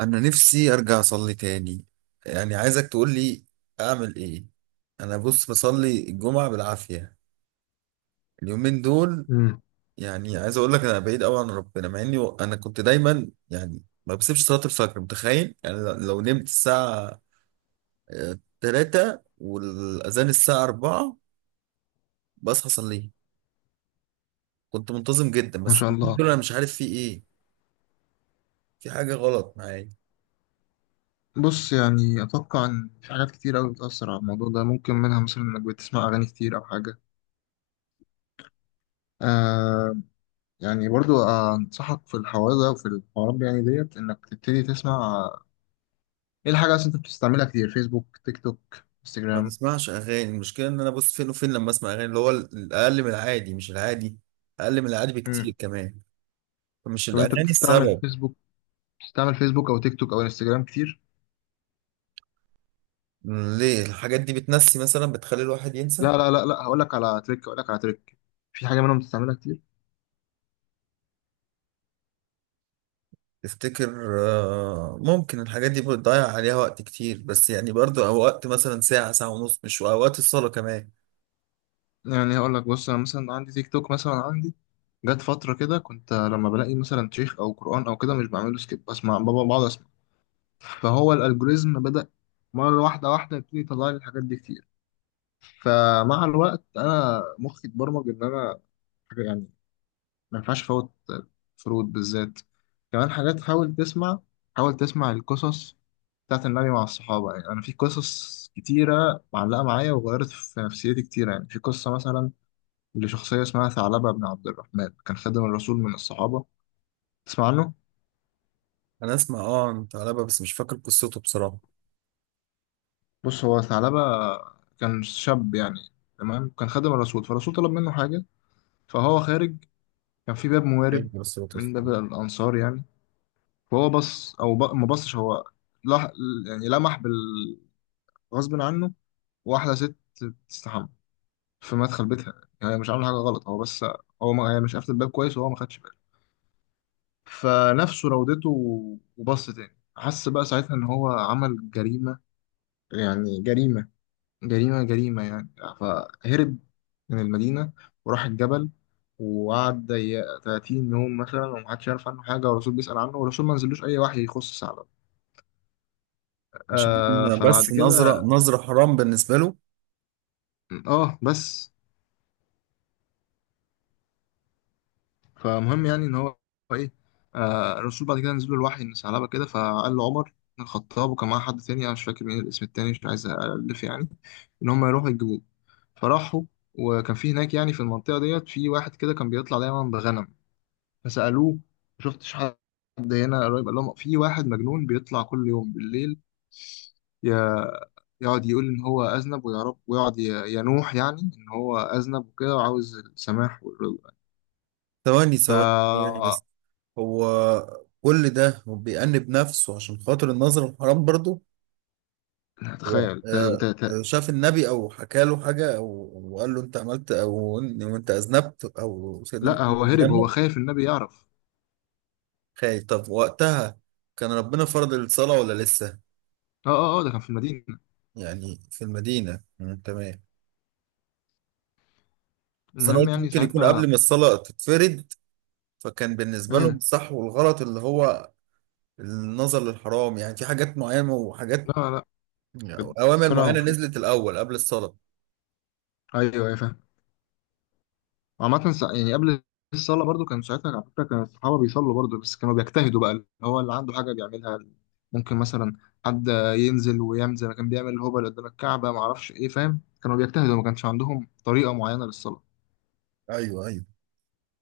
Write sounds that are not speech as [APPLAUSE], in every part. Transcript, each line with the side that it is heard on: right: انا نفسي ارجع اصلي تاني. يعني عايزك تقول لي اعمل ايه. انا بص بصلي الجمعة بالعافية اليومين دول.
left: مم.
right: يعني عايز اقول لك انا بعيد قوي عن ربنا مع اني انا كنت دايما، يعني ما بسيبش صلاة الفجر. متخيل يعني لو نمت الساعة 3 والاذان الساعة 4 بصحى اصليه. كنت منتظم جدا،
left: ما
right: بس
left: شاء
right: اليومين
left: الله.
right: دول انا مش عارف في ايه. في حاجة غلط معايا.
left: بص، يعني أتوقع إن في حاجات كتير أوي بتأثر على الموضوع ده، ممكن منها مثلا إنك بتسمع أغاني كتير أو حاجة. آه، يعني برضو أنصحك في الحوار ده وفي الحوارات دي، يعني ديت إنك تبتدي تسمع. إيه الحاجة أصلا أنت بتستعملها كتير؟ فيسبوك، تيك توك،
right: ما
left: انستجرام؟
right: بسمعش اغاني. المشكله ان انا بص فين وفين، لما اسمع اغاني اللي هو الاقل من العادي، مش العادي، اقل من العادي بكتير
left: مم.
right: كمان. فمش
left: طب أنت
right: الاغاني
left: بتستعمل
right: السبب.
left: فيسبوك؟ بتستعمل فيسبوك أو تيك توك أو انستجرام كتير؟
right: ليه الحاجات دي بتنسي مثلا، بتخلي الواحد ينسى؟
left: لا، هقول لك على تريك، هقول لك على تريك. في حاجة منهم بتستعملها كتير؟
right: تفتكر ممكن الحاجات دي بتضيع عليها وقت كتير، بس يعني برضو اوقات مثلا ساعه، ساعه ونص، مش اوقات الصلاه كمان.
left: يعني هقول لك، بص انا مثلا عندي تيك توك. مثلا عندي جت فتره كده، كنت لما بلاقي مثلا شيخ او قران او كده مش بعمله سكيب، بسمع، بابا بقعد اسمع. فهو الالجوريزم بدا مره واحده، واحده يبتدي يطلع لي الحاجات دي كتير. فمع الوقت انا مخي اتبرمج ان انا حاجه يعني ما ينفعش فوت فروض بالذات. كمان حاجات، حاول تسمع، حاول تسمع القصص بتاعت النبي مع الصحابه. يعني انا في قصص كتيره معلقه معايا وغيرت في نفسيتي كتير. يعني في قصه مثلا لشخصية اسمها ثعلبة بن عبد الرحمن، كان خادم الرسول من الصحابة. تسمع عنه؟
right: انا اسمع اه انت علبة، بس مش فاكر قصته بصراحه.
left: بص، هو ثعلبة كان شاب يعني، تمام؟ كان خادم الرسول، فالرسول طلب منه حاجة، فهو خارج، كان في باب موارب
right: إيه قصته؟
left: من باب الأنصار يعني. فهو بص أو ما بصش، هو لح... يعني لمح بال غصب عنه واحدة ست تستحمى في مدخل بيتها. يعني هي مش عاملة حاجة غلط، هو بس، هو ما... هي مش قافلة الباب كويس وهو ما خدش باله، فنفسه راودته. وبص تاني، حس بقى ساعتها إن هو عمل جريمة، يعني جريمة، جريمة جريمة يعني. فهرب من المدينة وراح الجبل، وقعد 30 يوم مثلا، ومحدش يعرف عنه حاجة، والرسول بيسأل عنه، والرسول ما نزلوش أي وحي يخص سعد.
right: مش دي
left: آه، فبعد
right: بس، نظره
left: كده،
right: نظره حرام بالنسبه له.
left: اه بس، فمهم يعني ان هو، ايه، آه، الرسول بعد كده نزل له الوحي ان ثعلبه كده. فقال له عمر بن الخطاب، وكان معاه حد تاني انا مش فاكر مين الاسم التاني، مش عايز الف يعني، ان هم يروحوا يجيبوه. فراحوا، وكان في هناك يعني في المنطقه ديت في واحد كده كان بيطلع دايما بغنم. فسألوه ما شفتش حد هنا قريب؟ قال لهم في واحد مجنون بيطلع كل يوم بالليل، ي- يقعد يقول إن هو أذنب ويعرف، ويقعد ينوح يعني إن هو أذنب وكده وعاوز السماح والرضا.
right: ثواني
left: ف
right: ثواني ثواني بس. هو كل ده هو بيأنب نفسه عشان خاطر النظر الحرام برضه؟ هو
left: تخيل ت... ت... ت...
right: شاف النبي او حكى له حاجه او أو قال له انت عملت او وانت اذنبت او سيدنا
left: لا، هو
right: محمد
left: هرب، هو
right: بيامه؟
left: خايف النبي يعرف.
right: خايف. طب وقتها كان ربنا فرض الصلاه ولا لسه؟
left: اه، ده كان في المدينة.
right: يعني في المدينه. مم، تمام. بس انا
left: المهم
right: قلت
left: يعني
right: ممكن يكون قبل
left: ساعتها.
right: ما الصلاه تتفرض. فكان بالنسبه لهم
left: مم.
right: الصح والغلط اللي هو النظر للحرام، يعني في حاجات معينه وحاجات
left: لا لا،
right: اوامر
left: الصلاة
right: معينه
left: المفروض.
right: نزلت الاول قبل الصلاه.
left: أيوه، أيوة، فاهم. عامة يعني قبل الصلاة برضو كان ساعتها، على فكرة، كان الصحابة بيصلوا برضو، بس كانوا بيجتهدوا بقى. اللي هو اللي عنده حاجة بيعملها، ممكن مثلا حد ينزل ويعمل زي ما كان بيعمل الهبل قدام الكعبة ما اعرفش ايه، فاهم؟ كانوا بيجتهدوا، ما كانش عندهم طريقة معينة للصلاة.
right: ايوه ايوه.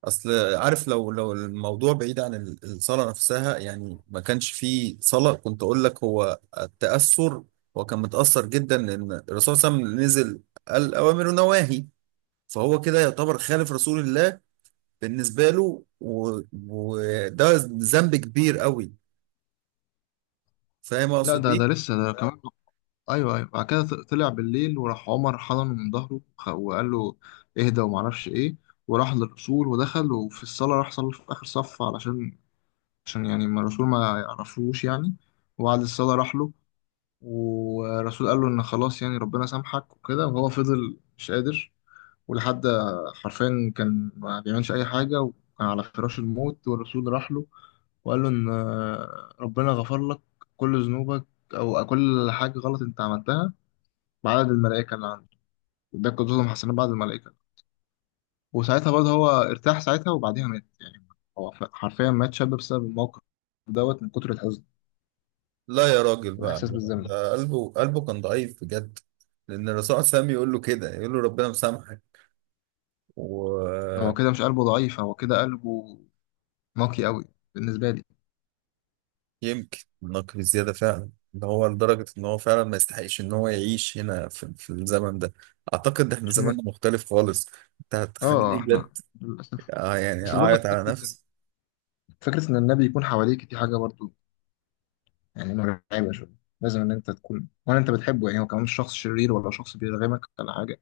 right: اصل عارف، لو الموضوع بعيد عن الصلاه نفسها، يعني ما كانش فيه صلاه، كنت اقول لك هو التاثر. هو كان متاثر جدا، لان الرسول صلى الله عليه وسلم نزل، قال اوامر ونواهي، فهو كده يعتبر خالف رسول الله بالنسبه له. وده ذنب كبير قوي. فاهم
left: لا
right: اقصد
left: ده ده
right: ايه؟
left: لسه ده كمان. ايوه ايوه، بعد كده طلع بالليل، وراح عمر حضنه من ظهره وقال له اهدى وما اعرفش ايه. وراح للرسول ودخل، وفي الصلاة راح صلى في آخر صف علشان، عشان يعني ما الرسول ما يعرفوش يعني. وبعد الصلاة راح له، والرسول قال له ان خلاص يعني ربنا سامحك وكده، وهو فضل مش قادر. ولحد، حرفيا كان ما بيعملش اي حاجه، وكان على فراش الموت، والرسول راح له وقال له ان ربنا غفر لك كل ذنوبك، او كل حاجه غلط انت عملتها، بعدد الملائكه اللي عنده، وده كلهم حسنات بعد الملائكه. وساعتها برضه هو ارتاح ساعتها، وبعديها مات يعني. هو حرفيا مات شاب بسبب الموقف دوت، من كتر الحزن
right: لا يا راجل بقى.
left: والإحساس بالذنب.
right: ده قلبه كان ضعيف بجد. لان الرسول صلى الله عليه وسلم يقول له كده، يقول له ربنا مسامحك.
left: هو
right: ويمكن
left: كده مش قلبه ضعيف، هو كده قلبه واقعي قوي بالنسبه لي.
right: نقل زيادة فعلا، ان هو لدرجة ان هو فعلا ما يستحقش ان هو يعيش هنا في الزمن ده. اعتقد احنا
left: مش م...
right: زماننا مختلف خالص. انت هتخليني
left: اه،
right: بجد
left: احنا للاسف.
right: يعني
left: بس برضه
right: اعيط على نفسي.
left: فكره ان النبي يكون حواليك دي حاجه برضه يعني مرعبه شويه، لازم ان انت تكون، ولا انت بتحبه يعني، هو كمان مش شخص شرير ولا شخص بيرغمك ولا حاجه،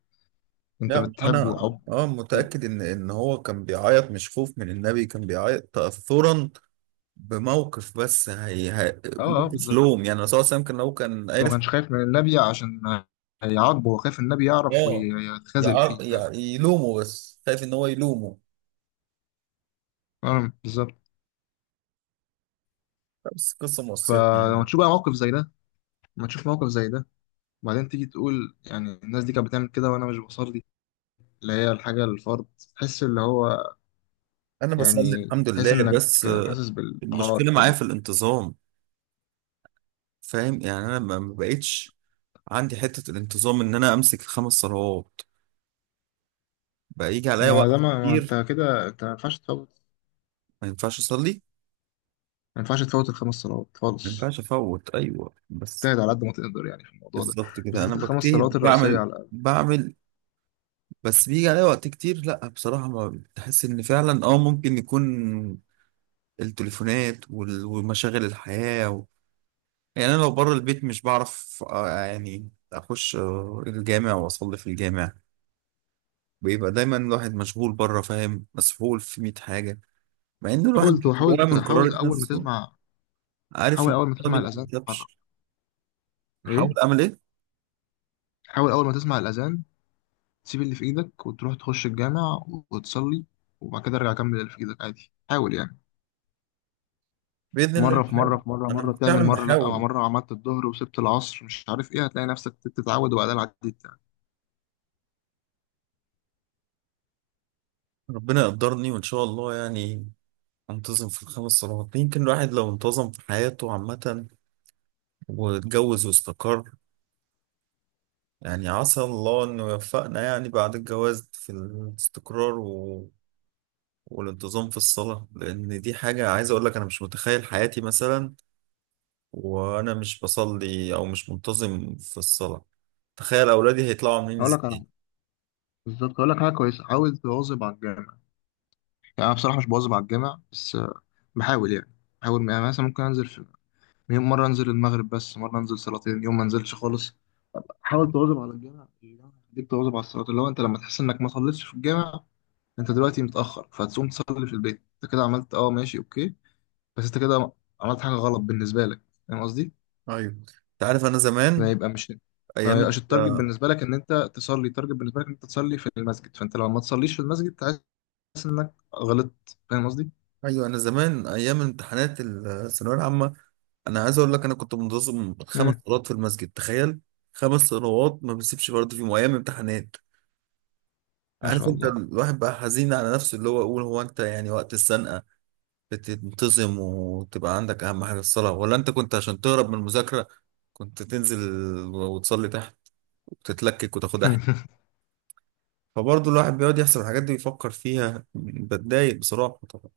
left: انت
right: لا ما هو
left: بتحبه
right: انا
left: حب
right: اه
left: شديد.
right: متأكد ان ان هو كان بيعيط مش خوف من النبي، كان بيعيط تأثرا بموقف، بس هي
left: اه،
right: موقف
left: بالظبط،
right: لوم، يعني الرسول صلى الله عليه وسلم كان لو كان
left: هو ما
right: عرف
left: كانش خايف من النبي عشان هيعاقبه، هو خايف النبي يعرف
right: اه
left: ويتخاذل فيه، فاهم؟
right: يلومه، بس خايف ان هو يلومه.
left: آه، بالظبط.
right: بس قصة مؤثرة.
left: فلما تشوف بقى موقف زي ده، لما تشوف موقف زي ده، وبعدين تيجي تقول يعني الناس دي كانت بتعمل كده وانا مش بصلي، اللي هي الحاجه الفرض، تحس اللي هو،
right: انا بصلي
left: يعني
right: الحمد
left: تحس
right: لله،
left: انك
right: بس
left: حاسس بالعار
right: المشكله معايا
left: كده.
right: في الانتظام. فاهم يعني انا ما ما بقتش عندي حته الانتظام ان انا امسك الخمس صلوات. بقى يجي عليا
left: ما ده
right: وقت
left: ما
right: كتير
left: انت كده انت ما ينفعش تفوت،
right: ما ينفعش اصلي،
left: ما ينفعش تفوت الخمس صلوات
right: ما
left: خالص.
right: ينفعش افوت. ايوه بس
left: تبتعد على قد ما تقدر يعني في الموضوع ده،
right: بالظبط كده. انا
left: بالذات الخمس صلوات
right: بجتهد
left: الرئيسية
right: بعمل
left: على الأقل.
right: بعمل بس بيجي عليا وقت كتير. لا بصراحه ما بتحس ان فعلا اه ممكن يكون التليفونات ومشاغل الحياه. يعني انا لو بره البيت مش بعرف يعني اخش الجامع واصلي في الجامع. بيبقى دايما الواحد مشغول بره، فاهم، مسحول في 100 حاجه، مع ان الواحد
left: حاول
right: جواه
left: حاول
right: من
left: حاول
right: قرارة
left: أول ما
right: نفسه
left: تسمع،
right: عارف
left: حاول
right: ان
left: أول ما
right: القرار
left: تسمع
right: دي ما
left: الأذان تتحرك.
right: بتكتبش. بحاول
left: إيه،
right: اعمل ايه؟
left: حاول أول ما تسمع الأذان تسيب اللي في إيدك وتروح تخش الجامع وتصلي، وبعد كده ارجع كمل اللي في إيدك عادي. حاول يعني،
right: باذن الله
left: مرة في مرة
right: بحاول.
left: في مرة مرة
right: انا
left: تعمل،
right: فعلا
left: مرة لأ،
right: بحاول.
left: مرة عملت الظهر وسبت العصر مش عارف إيه، هتلاقي نفسك بتتعود وبعدين عديت يعني.
right: ربنا يقدرني وان شاء الله، يعني انتظم في الخمس صلوات. يمكن الواحد لو انتظم في حياته عامه، واتجوز واستقر، يعني عسى الله انه يوفقنا يعني بعد الجواز في الاستقرار والانتظام في الصلاة. لأن دي حاجة عايز أقول لك، أنا مش متخيل حياتي مثلا وأنا مش بصلي أو مش منتظم في الصلاة. تخيل أولادي هيطلعوا عاملين
left: هقول لك على،
right: إزاي.
left: بالظبط، اقول لك حاجه كويسه، حاول تواظب على الجامع. يعني انا بصراحه مش بواظب على الجامع بس بحاول يعني، بحاول يعني. مثلا ممكن انزل في يوم مره انزل المغرب بس، مره انزل صلاتين، يوم ما انزلش خالص. حاول تواظب على الجامع، الجامع يخليك تواظب على الصلاه. اللي هو انت لما تحس انك ما صليتش في الجامع، انت دلوقتي متاخر، فهتقوم تصلي في البيت، انت كده عملت، اه ماشي اوكي، بس انت كده عملت حاجه غلط بالنسبه لك، فاهم قصدي؟
right: ايوه أنت عارف أنا زمان
left: ما يبقى مش ما
right: أيام
left: يبقاش التارجت
right: ال-
left: بالنسبه لك ان انت تصلي، التارجت بالنسبه لك ان انت تصلي في المسجد، فانت لما ما تصليش في المسجد تعيش غلطت، فاهم قصدي؟
right: أيوه أنا زمان أيام امتحانات الثانوية العامة أنا عايز أقول لك أنا كنت منتظم خمس
left: مم.
right: صلوات في المسجد. تخيل، خمس صلوات ما بسيبش برضه فيهم أيام امتحانات.
left: ما
right: عارف
left: شاء
right: أنت
left: الله.
right: الواحد بقى حزين على نفسه، اللي هو يقول هو أنت يعني وقت السنة بتنتظم وتبقى عندك أهم حاجة الصلاة، ولا أنت كنت عشان تهرب من المذاكرة كنت تنزل وتصلي تحت وتتلكك وتاخدها حلو؟
left: [LAUGHS]
right: فبرضه الواحد بيقعد يحسب الحاجات دي ويفكر فيها، بتضايق بصراحة طبعا.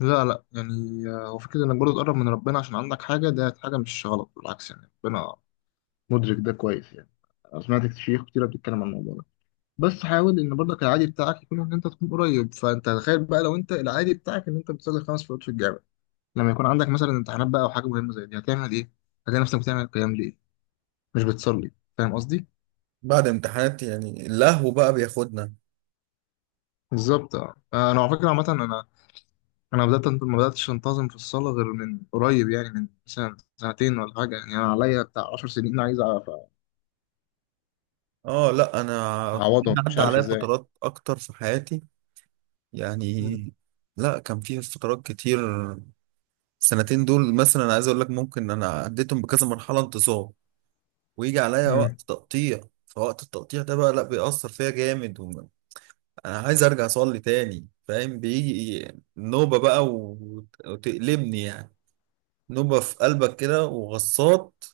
left: لا لا، يعني، آه، هو فكرة انك برضه تقرب من ربنا عشان عندك حاجة، ده حاجة مش غلط، بالعكس يعني، ربنا مدرك ده كويس يعني. أنا سمعت شيوخ كتيرة بتتكلم عن الموضوع ده، بس حاول ان برضك العادي بتاعك يكون ان انت تكون قريب. فانت تخيل بقى لو انت العادي بتاعك ان انت بتصلي خمس فروض في الجامع، لما يكون عندك مثلا امتحانات بقى او حاجة مهمة زي دي هتعمل ايه؟ هتلاقي نفسك بتعمل القيام ليه؟ مش بتصلي، فاهم قصدي؟
right: بعد امتحانات يعني اللهو بقى بياخدنا.
left: بالظبط، اه، آه، انا على فكرة عامة، انا ما بداتش انتظم في الصلاه غير من قريب يعني، من سنه سنتين ولا حاجه يعني، انا عليا بتاع 10 سنين عايز
right: اه لا انا
left: اعوضهم مش
right: عدى
left: عارف
right: عليا
left: ازاي.
right: فترات اكتر في حياتي
left: مم.
right: يعني. لا كان في فترات كتير. السنتين دول مثلا أنا عايز اقول لك ممكن انا عديتهم بكذا مرحلة انتصاب ويجي عليا
left: مم.
right: وقت تقطيع. فوقت التقطيع ده بقى لا بيأثر فيا جامد انا عايز ارجع اصلي تاني، فاهم، بيجي نوبة بقى وتقلبني، يعني نوبة في قلبك كده وغصات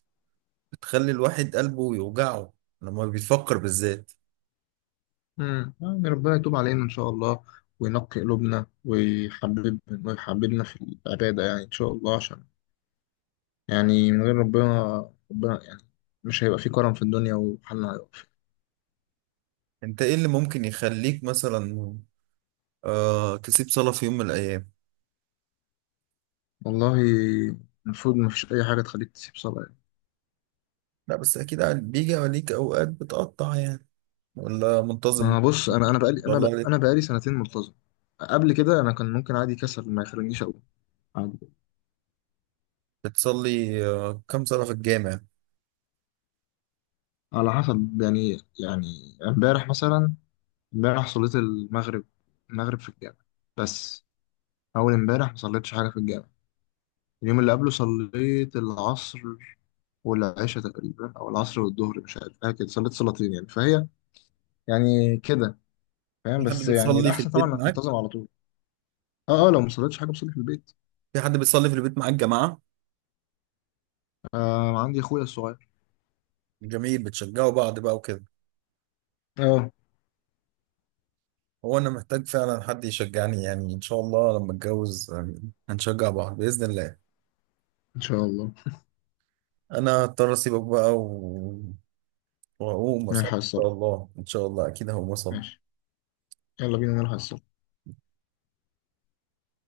right: بتخلي الواحد قلبه يوجعه لما بيفكر بالذات.
left: يعني ربنا يتوب علينا ان شاء الله، وينقي قلوبنا، ويحببنا في العباده يعني ان شاء الله، عشان يعني من غير ربنا، ربنا يعني، مش هيبقى في كرم في الدنيا وحالنا هيقف.
right: انت ايه اللي ممكن يخليك مثلا آه تسيب صلاة في يوم من الايام؟
left: والله المفروض ما فيش اي حاجه تخليك تسيب صلاه.
right: لا بس اكيد عاد بيجي عليك اوقات بتقطع يعني، ولا منتظم؟
left: ما
right: [LAUGHS]
left: بص،
right: ما
left: انا
right: شاء الله عليك.
left: انا بقالي سنتين ملتزم، قبل كده انا كان ممكن عادي كسل ما يخلينيش اقوم عادي.
right: بتصلي آه كم صلاة في الجامع؟
left: على حسب يعني، يعني امبارح مثلا، امبارح صليت المغرب، المغرب في الجامع بس. اول امبارح ما صليتش حاجه في الجامع. اليوم اللي قبله صليت العصر والعشاء تقريبا، او العصر والظهر مش عارف حاجه كده، صليت صلاتين يعني، فهي يعني كده، فاهم؟
right: في حد
left: بس يعني
right: بيصلي في
left: الاحسن طبعا
right: البيت
left: انك
right: معاك؟
left: تنتظم على طول. اه، لو ما صليتش حاجه بصلي في البيت.
right: في حد بيصلي في البيت معاك جماعة؟
left: آه، عندي اخويا الصغير.
right: جميل، بتشجعوا بعض بقى وكده.
left: اه.
right: هو انا محتاج فعلا حد يشجعني، يعني ان شاء الله لما اتجوز هنشجع بعض بإذن الله.
left: ان شاء الله.
right: انا هضطر اسيبك بقى و... واقوم اصلي ان
left: نلحق
right: شاء
left: الصلاة،
right: الله. ان شاء الله اكيد هقوم اصلي.
left: ماشي، يلا بينا نلحق الصلاة.